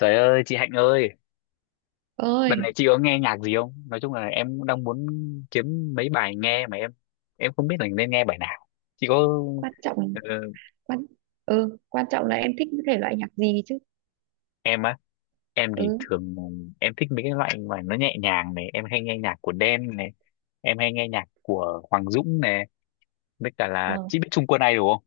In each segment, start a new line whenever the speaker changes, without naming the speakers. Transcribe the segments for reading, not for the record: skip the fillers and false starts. Trời ơi, chị Hạnh ơi, đợt này
Ơi.
chị có nghe nhạc gì không? Nói chung là em đang muốn kiếm mấy bài nghe mà em không biết là nên nghe bài nào. Chị có
quan trọng
ờ,
quan Quan trọng là em thích cái thể loại nhạc gì chứ.
em á, em thì
Ừ,
thường em thích mấy cái loại mà nó nhẹ nhàng này, em hay nghe nhạc của Đen này, em hay nghe nhạc của Hoàng Dũng này, với cả là
ờ
chị biết Trung Quân Ai đúng không?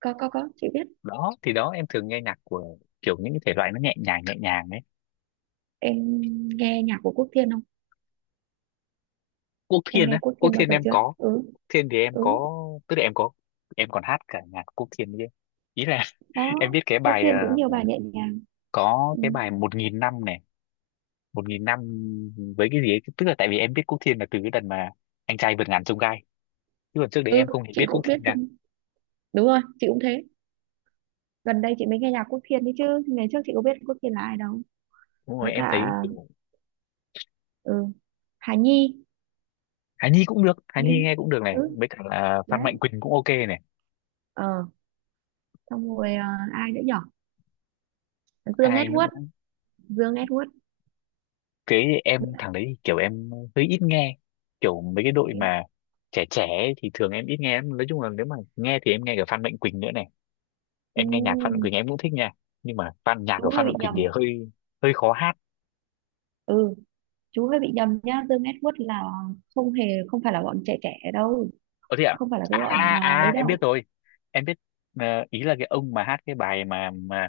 có, chị biết.
Đó, thì đó em thường nghe nhạc của kiểu những cái thể loại nó nhẹ nhàng đấy.
Em nghe nhạc của Quốc Thiên không?
Quốc
Em
Thiên
nghe
á,
Quốc
Quốc
Thiên bao
Thiên
giờ
em
chưa?
có,
Ừ.
Quốc Thiên thì em
Ừ.
có, tức là em có, em còn hát cả nhạc Quốc Thiên chứ. Ý là em
Đó,
biết cái
Quốc
bài
Thiên cũng nhiều bài nhẹ nhàng.
có
Ừ,
cái bài một nghìn năm này, một nghìn năm với cái gì ấy, tức là tại vì em biết Quốc Thiên là từ cái đợt mà anh trai vượt ngàn chông gai, chứ còn trước đấy
ừ,
em không hề
chị
biết Quốc
cũng biết
Thiên nè.
thêm. Đúng rồi, chị cũng thế. Gần đây chị mới nghe nhạc Quốc Thiên đấy chứ ngày trước chị có biết Quốc Thiên là ai đâu.
Đúng
Với
rồi, em
cả,
thấy kiểu
ừ, Hà Nhi.
Hà Nhi cũng được, Hà Nhi
Minh.
nghe cũng được này,
Ừ.
với cả là Phan
Đấy.
Mạnh Quỳnh cũng ok này.
ờ Xong rồi, ai nữa nhở? Dương
Ai nữa,
Edward. Dương Edward,
cái
biết
em
không?
thằng đấy thì kiểu em hơi ít nghe, kiểu mấy cái đội
Thế.
mà trẻ trẻ ấy thì thường em ít nghe lắm. Nói chung là nếu mà nghe thì em nghe cả Phan Mạnh Quỳnh nữa này, em nghe nhạc Phan Mạnh
Ừ,
Quỳnh em cũng thích nha, nhưng mà nhạc của
chú hơi
Phan
bị
Mạnh Quỳnh thì
nhầm.
hơi hơi khó hát.
Ừ, chú hơi bị nhầm nhá. Dương Edward là không hề, không phải là bọn trẻ trẻ đâu,
Ờ thế ạ?
không phải là cái
À?
bọn,
à
à, ấy
à em biết
đâu.
rồi. Em biết, ý là cái ông mà hát cái bài mà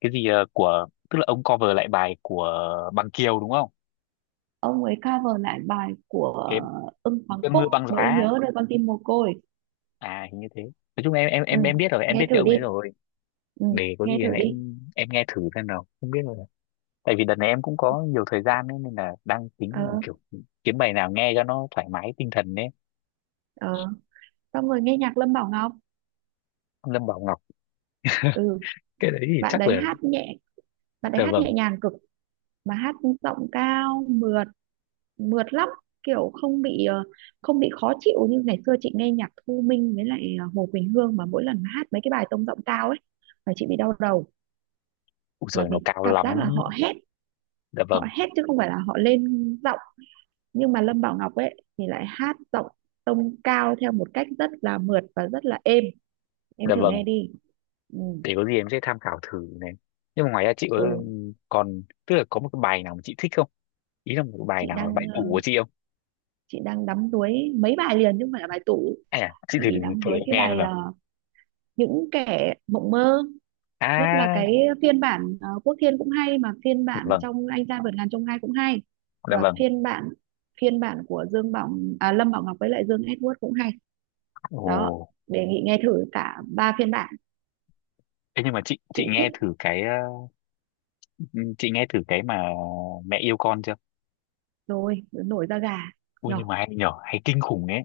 cái gì, ờ, của tức là ông cover lại bài của Bằng Kiều đúng không?
Ông ấy cover lại bài của
Cái
Ưng Hoàng
Cơn
Phúc,
mưa băng
nỗi
giá.
nhớ nơi con tim mồ côi.
À hình như thế. Nói chung em em
Ừ,
em em biết rồi, em biết
nghe
cái
thử
ông
đi.
ấy rồi.
Ừ,
Để có
nghe
gì là
thử đi.
em nghe thử xem nào. Không biết rồi. Tại vì đợt này em cũng có nhiều thời gian ấy, nên là đang
ờ,
tính kiểu kiếm bài nào nghe cho nó thoải mái tinh thần đấy.
ờ. Xong rồi nghe nhạc Lâm Bảo Ngọc.
Lâm Bảo Ngọc,
Ừ,
cái đấy thì
bạn
chắc
đấy
là,
hát nhẹ bạn đấy
dạ
hát nhẹ
vâng.
nhàng cực, mà hát giọng cao, mượt mượt lắm. Kiểu không bị khó chịu như ngày xưa chị nghe nhạc Thu Minh với lại, Hồ Quỳnh Hương, mà mỗi lần hát mấy cái bài tông giọng cao ấy là chị bị đau đầu.
Ui
Là
rồi
vì
nó cao
cảm
lắm.
giác là họ hét,
Dạ
họ
vâng.
hét chứ không phải là họ lên giọng. Nhưng mà Lâm Bảo Ngọc ấy thì lại hát giọng tông cao theo một cách rất là mượt và rất là êm. Em
Dạ
thử
vâng.
nghe đi. Ừ,
Để có gì em sẽ tham khảo thử này. Nhưng mà ngoài ra chị có
ừ.
còn tức là có một cái bài nào mà chị thích không, ý là một cái bài
Chị
nào là bài
đang
tủ của chị không?
đắm đuối mấy bài liền chứ không phải là bài tủ.
À chị thử thử
Chị
em nghe
đắm đuối cái
xem
bài,
nào.
những kẻ mộng mơ. Nhất là
À
cái phiên bản, Quốc Thiên cũng hay, mà phiên
dạ
bản
vâng,
trong Anh Trai Vượt Ngàn Chông Gai cũng hay,
dạ
và
vâng.
phiên bản của Dương Bảo, à, Lâm Bảo Ngọc với lại Dương Edward cũng hay.
Ồ,
Đó. Đề nghị nghe thử cả ba phiên bản.
thế nhưng mà chị
Chị
chị nghe
thích
thử cái, chị nghe thử cái mà mẹ yêu con chưa.
rồi, nổi da gà.
Ui
Nhở?
nhưng mà hay nhở, hay kinh khủng ấy.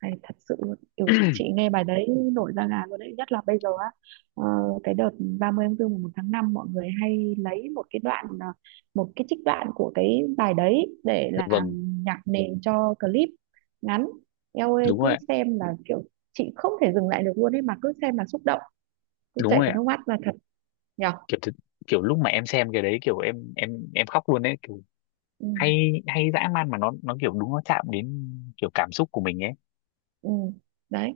Hay thật sự luôn, kiểu chị nghe bài đấy nổi da gà luôn đấy, nhất là bây giờ á, ờ, cái đợt 30 tháng 4 mùng 1 tháng 5 mọi người hay lấy một cái đoạn, à, một cái trích đoạn của cái bài đấy để
Dạ vâng.
làm nhạc nền cho clip ngắn. Eo ơi,
Đúng rồi
cứ
ạ.
xem là kiểu chị không thể dừng lại được luôn ấy, mà cứ xem là xúc động, cứ
Đúng
chảy
rồi
cả
ạ.
nước mắt là thật. Nhở.
Kiểu kiểu lúc mà em xem cái đấy kiểu em khóc luôn đấy, kiểu
Ừ,
hay hay dã man mà nó kiểu đúng, nó chạm đến kiểu cảm xúc của mình ấy.
ừ. Đấy.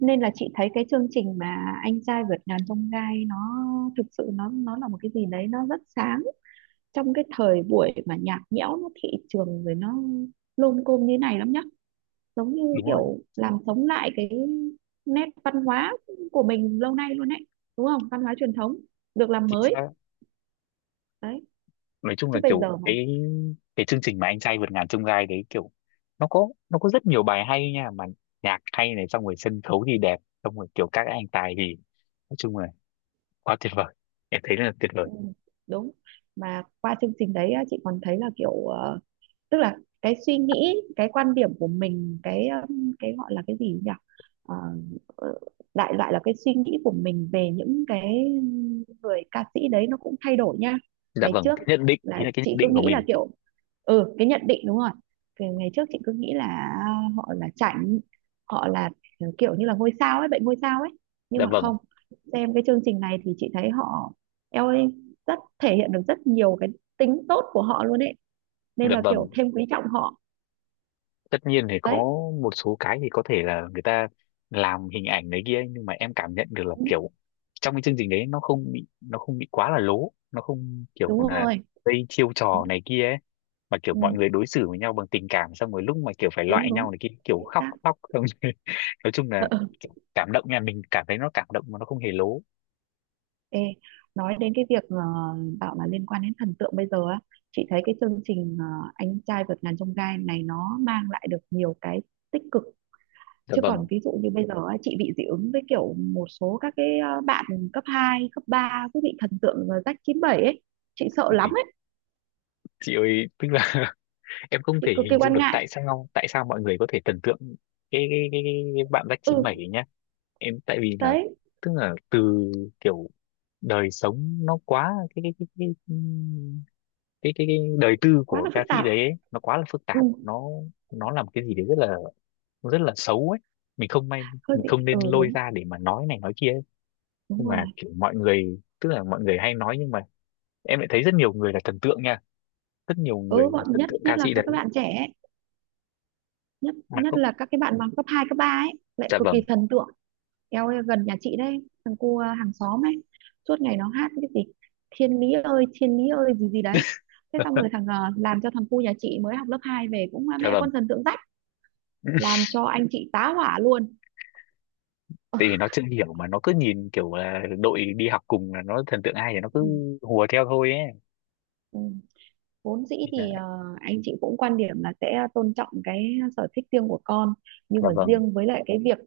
Nên là chị thấy cái chương trình mà Anh Trai Vượt Ngàn Chông Gai nó thực sự nó là một cái gì đấy, nó rất sáng trong cái thời buổi mà nhạt nhẽo, nó thị trường rồi nó lôm côm như này lắm nhá. Giống như
Đúng rồi.
kiểu làm sống lại cái nét văn hóa của mình lâu nay luôn ấy, đúng không? Văn hóa truyền thống được làm
Chính
mới.
xác.
Đấy,
Nói chung
chứ
là
bây
kiểu
giờ mà.
cái chương trình mà anh trai vượt ngàn chông gai đấy, kiểu nó có rất nhiều bài hay nha, mà nhạc hay này, xong rồi sân khấu thì đẹp, xong rồi kiểu các anh tài thì, nói chung là quá tuyệt vời, em thấy là tuyệt vời.
Ừ, đúng. Mà qua chương trình đấy á, chị còn thấy là kiểu, tức là cái suy nghĩ cái quan điểm của mình, cái gọi là cái gì nhỉ? Ờ, ờ, Đại loại là cái suy nghĩ của mình về những cái người ca sĩ đấy nó cũng thay đổi nha.
Dạ
Ngày
vâng,
trước
cái nhận định, ý
là
là cái nhận
chị cứ
định của
nghĩ là
mình.
kiểu, ừ, cái nhận định, đúng rồi. Cái ngày trước chị cứ nghĩ là họ là chảnh, họ là, ừ, kiểu như là ngôi sao ấy, bệnh ngôi sao ấy. Nhưng
Dạ
mà
vâng.
không, xem cái chương trình này thì chị thấy họ, eo ơi, rất thể hiện được rất nhiều cái tính tốt của họ luôn ấy, nên
Dạ
là kiểu
vâng.
thêm quý trọng họ.
Tất nhiên thì có
Đấy.
một số cái thì có thể là người ta làm hình ảnh đấy kia, nhưng mà em cảm nhận được là
Ừ,
kiểu trong cái chương trình đấy nó không bị, nó không bị quá là lố, nó không kiểu
đúng
là
rồi.
gây chiêu trò
Đúng.
này kia ấy, mà kiểu mọi
Ừ,
người đối xử với nhau bằng tình cảm, xong rồi lúc mà kiểu phải
đúng,
loại
đúng.
nhau này, cái kiểu
Chính
khóc
xác.
khóc xong rồi nói chung là kiểu cảm động nha, mình cảm thấy nó cảm động mà nó không hề lố.
Ê, nói đến cái việc, bảo là liên quan đến thần tượng bây giờ á, chị thấy cái chương trình, Anh Trai Vượt Ngàn Chông Gai này nó mang lại được nhiều cái tích cực.
Dạ
Chứ
vâng.
còn ví dụ như bây giờ á, chị bị dị ứng với kiểu một số các cái, bạn cấp 2 cấp 3 cứ bị thần tượng, rách 97 ấy. Chị sợ lắm
Ui,
ấy.
chị ơi tức là em không
Chị
thể
cực kỳ
hình dung
quan
được
ngại.
tại sao, tại sao mọi người có thể thần tượng cái bạn Jack
Ừ.
97 ấy nhá. Em tại vì là
Đấy.
tức là từ kiểu đời sống nó quá cái cái đời tư
Quá
của
là phức
ca sĩ
tạp.
đấy ấy, nó quá là phức
Ừ,
tạp, nó làm cái gì đấy rất là xấu ấy. Mình không may,
hơi
mình
bị.
không nên
Ừ,
lôi
đúng.
ra để mà nói này nói kia ấy.
Đúng
Nhưng mà
rồi.
kiểu mọi người tức là mọi người hay nói, nhưng mà em lại thấy rất nhiều người là thần tượng nha, rất nhiều người
Ừ,
là
bọn,
thần
nhất
tượng
nhất
ca
là
sĩ
các
đấy
các bạn trẻ ấy. Nhất
mà
nhất
không.
là các cái bạn bằng cấp 2 cấp 3 ấy lại
Dạ
cực kỳ
vâng.
thần tượng. Eo ơi, gần nhà chị đấy, thằng cu, à, hàng xóm ấy, suốt ngày nó hát cái gì thiên lý ơi gì gì đấy. Thế xong rồi thằng, à, làm cho thằng cu nhà chị mới học lớp 2 về cũng, à,
Dạ
mẹ
vâng.
con thần tượng rách, làm cho anh chị tá hỏa luôn.
Tại vì nó chưa hiểu mà nó cứ nhìn kiểu là đội đi học cùng là nó thần tượng ai thì nó
Ừ,
cứ hùa theo thôi ấy.
ừ. Vốn dĩ
Nên
thì,
là,
anh chị cũng quan điểm là sẽ tôn trọng cái sở thích riêng của con, nhưng
dạ
mà
vâng.
riêng với lại cái việc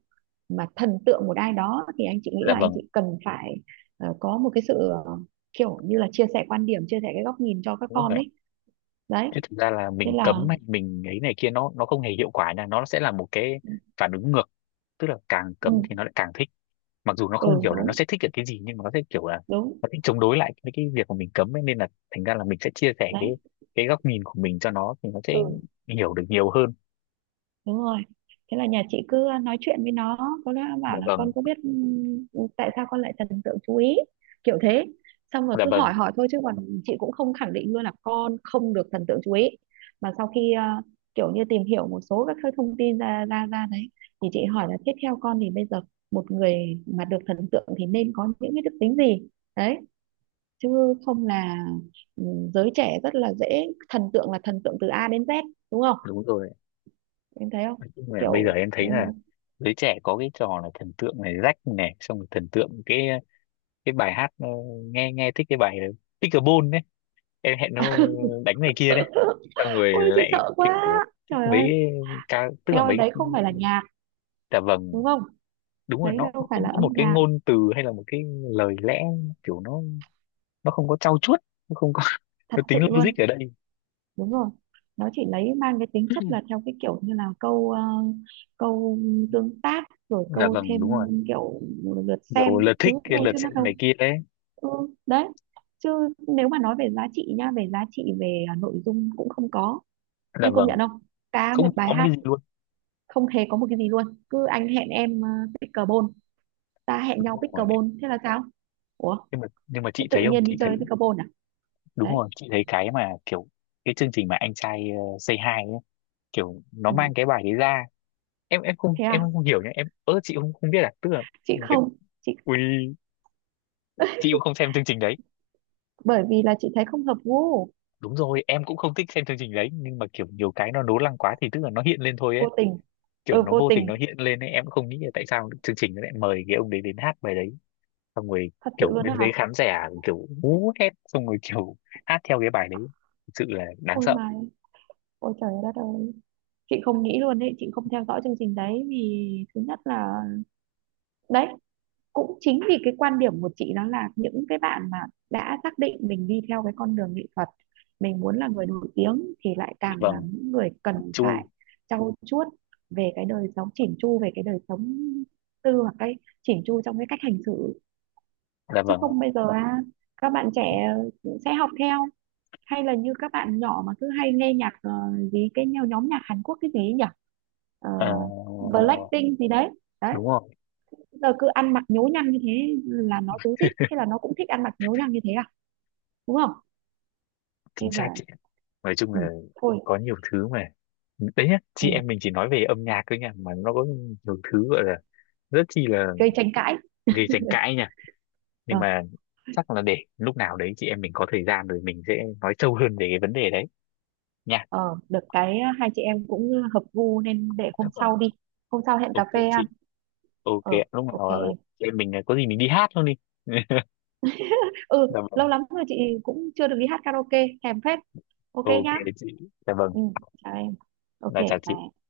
mà thần tượng một ai đó thì anh chị nghĩ
Dạ
là anh
vâng.
chị cần phải, có một cái sự, ờ, kiểu như là chia sẻ quan điểm, chia sẻ cái góc nhìn cho các
Đúng
con
rồi,
ấy. Đấy.
chứ thực ra là
Thế
mình
là.
cấm hay mình ấy này kia nó không hề hiệu quả nha, nó sẽ là một cái
Ừ.
phản ứng ngược, tức là càng cấm thì
Ừ,
nó lại càng thích, mặc dù nó không
ừ,
hiểu là nó
đúng,
sẽ thích được cái gì nhưng mà nó sẽ kiểu là
đúng.
nó thích chống đối lại với cái việc mà mình cấm ấy, nên là thành ra là mình sẽ chia sẻ cái
Đấy.
góc nhìn của mình cho nó thì nó sẽ
Ừ,
hiểu được nhiều hơn.
đúng rồi. Thế là nhà chị cứ nói chuyện với nó. Có lẽ nó
Dạ
bảo là
vâng.
con có biết, tại sao con lại thần tượng chú ý, kiểu thế. Xong rồi
Dạ
cứ
vâng.
hỏi hỏi thôi, chứ còn chị cũng không khẳng định luôn là con không được thần tượng chú ý, mà sau khi, kiểu như tìm hiểu một số các cái thông tin ra ra ra đấy, thì chị hỏi là tiếp theo con thì bây giờ một người mà được thần tượng thì nên có những cái đức tính gì. Đấy, chứ không là, giới trẻ rất là dễ thần tượng, là thần tượng từ A đến Z. Đúng không,
Đúng rồi.
em thấy không?
Nói chung là bây giờ
Kiểu.
em
Ừ.
thấy là giới trẻ có cái trò là thần tượng này, rách này, xong rồi thần tượng cái bài hát, nghe, thích cái bài, Pickleball đấy, em hẹn nó đánh này kia đấy, xong rồi
Ôi chị
lại
sợ quá,
kiểu thích
trời ơi.
mấy ca, tức là
Em ơi,
mấy.
đấy không phải là nhạc,
Dạ vâng.
đúng không?
Đúng rồi,
Đấy
nó
đâu phải
không
là
có một
âm
cái
nhạc.
ngôn từ hay là một cái lời lẽ, kiểu nó không có trau chuốt, nó không có
Thật
nó tính
sự
logic
luôn.
ở đây.
Đúng rồi. Nó chỉ lấy mang cái tính chất là theo cái kiểu như là câu, câu tương tác, rồi
Dạ
câu
vâng. Đúng
thêm
rồi,
kiểu lượt
nhiều
xem
lượt
các thứ
thích, cái
thôi,
lượt
chứ nó
xem này
đâu.
kia đấy.
Ừ. Đấy, chứ nếu mà nói về giá trị nha, về giá trị, về, nội dung cũng không có.
Dạ
Em công
vâng,
nhận không? Cả một
không
bài
có một cái
hát
gì luôn.
không hề có một cái gì luôn. Cứ anh hẹn em, pickleball, ta hẹn nhau
Đúng rồi,
pickleball, thế là sao? Ủa,
nhưng mà
thế
chị
tự
thấy không,
nhiên
chị
đi
thấy,
chơi pickleball à?
đúng
Đấy.
rồi, chị thấy cái mà kiểu cái chương trình mà anh trai Say Hi ấy, kiểu nó mang
Ừ.
cái bài đấy ra, em em không
Thế
em
à?
không hiểu nhá, em ớ chị không không biết à, tức là
Chị
người-
không chị
ui chị cũng không xem chương trình đấy.
Bởi vì là chị thấy không hợp gu.
Đúng rồi em cũng không thích xem chương trình đấy, nhưng mà kiểu nhiều cái nó nố lăng quá thì tức là nó hiện lên thôi ấy,
Vô tình.
kiểu
Ừ,
nó
vô
vô tình
tình.
nó hiện lên ấy. Em cũng không nghĩ là tại sao chương trình nó lại mời cái ông đấy đến hát bài đấy, xong rồi
Thật sự
kiểu
luôn
bên
đấy hả?
dưới khán giả kiểu hú hét, xong rồi kiểu hát theo cái bài đấy, thực sự là đáng
Ôi
sợ.
mà, ôi trời đất ơi, chị không nghĩ luôn đấy. Chị không theo dõi chương trình đấy, vì thứ nhất là, đấy, cũng chính vì cái quan điểm của chị, đó là những cái bạn mà đã xác định mình đi theo cái con đường nghệ thuật, mình muốn là người nổi tiếng thì lại càng là
Vâng.
những người cần
Chu
phải trau chuốt về cái đời sống, chỉn chu về cái đời sống tư, hoặc cái chỉn chu trong cái cách hành xử.
là
Chứ
vâng.
không bây giờ, à, các bạn trẻ sẽ học theo, hay là như các bạn nhỏ mà cứ hay nghe nhạc, gì cái nhóm nhạc Hàn Quốc cái gì ấy nhỉ? Ờ,
Ờ,
Blackpink gì đấy. Đấy,
đúng rồi.
giờ cứ ăn mặc nhố nhăng như thế là nó rối rít, thế là nó cũng thích ăn mặc nhố nhăng như thế à, đúng không?
Chính
Nên
xác
là,
chị, nói chung
ừ,
là
thôi.
có nhiều thứ mà, đấy nhá,
Ừ,
chị em mình chỉ nói về âm nhạc thôi nha mà nó có nhiều thứ gọi là rất chi là
gây tranh cãi.
gây tranh cãi nha.
ờ,
Nhưng mà chắc là để lúc nào đấy chị em mình có thời gian rồi mình sẽ nói sâu hơn về cái vấn đề đấy nha.
ờ, Được cái hai chị em cũng hợp gu, nên để hôm
Vâng.
sau đi. Hôm sau hẹn cà
Ok
phê
chị.
ăn.
Ok
Ờ,
ạ. Lúc
ok
nào
em.
chị em mình có gì mình đi hát luôn đi.
Ừ,
Dạ vâng.
lâu lắm rồi chị cũng chưa được đi hát karaoke, thèm phết. Ok
Ok
nhá.
chị. Dạ vâng.
Ừ, chào em. Ok
Là chào
bye
chị.
em.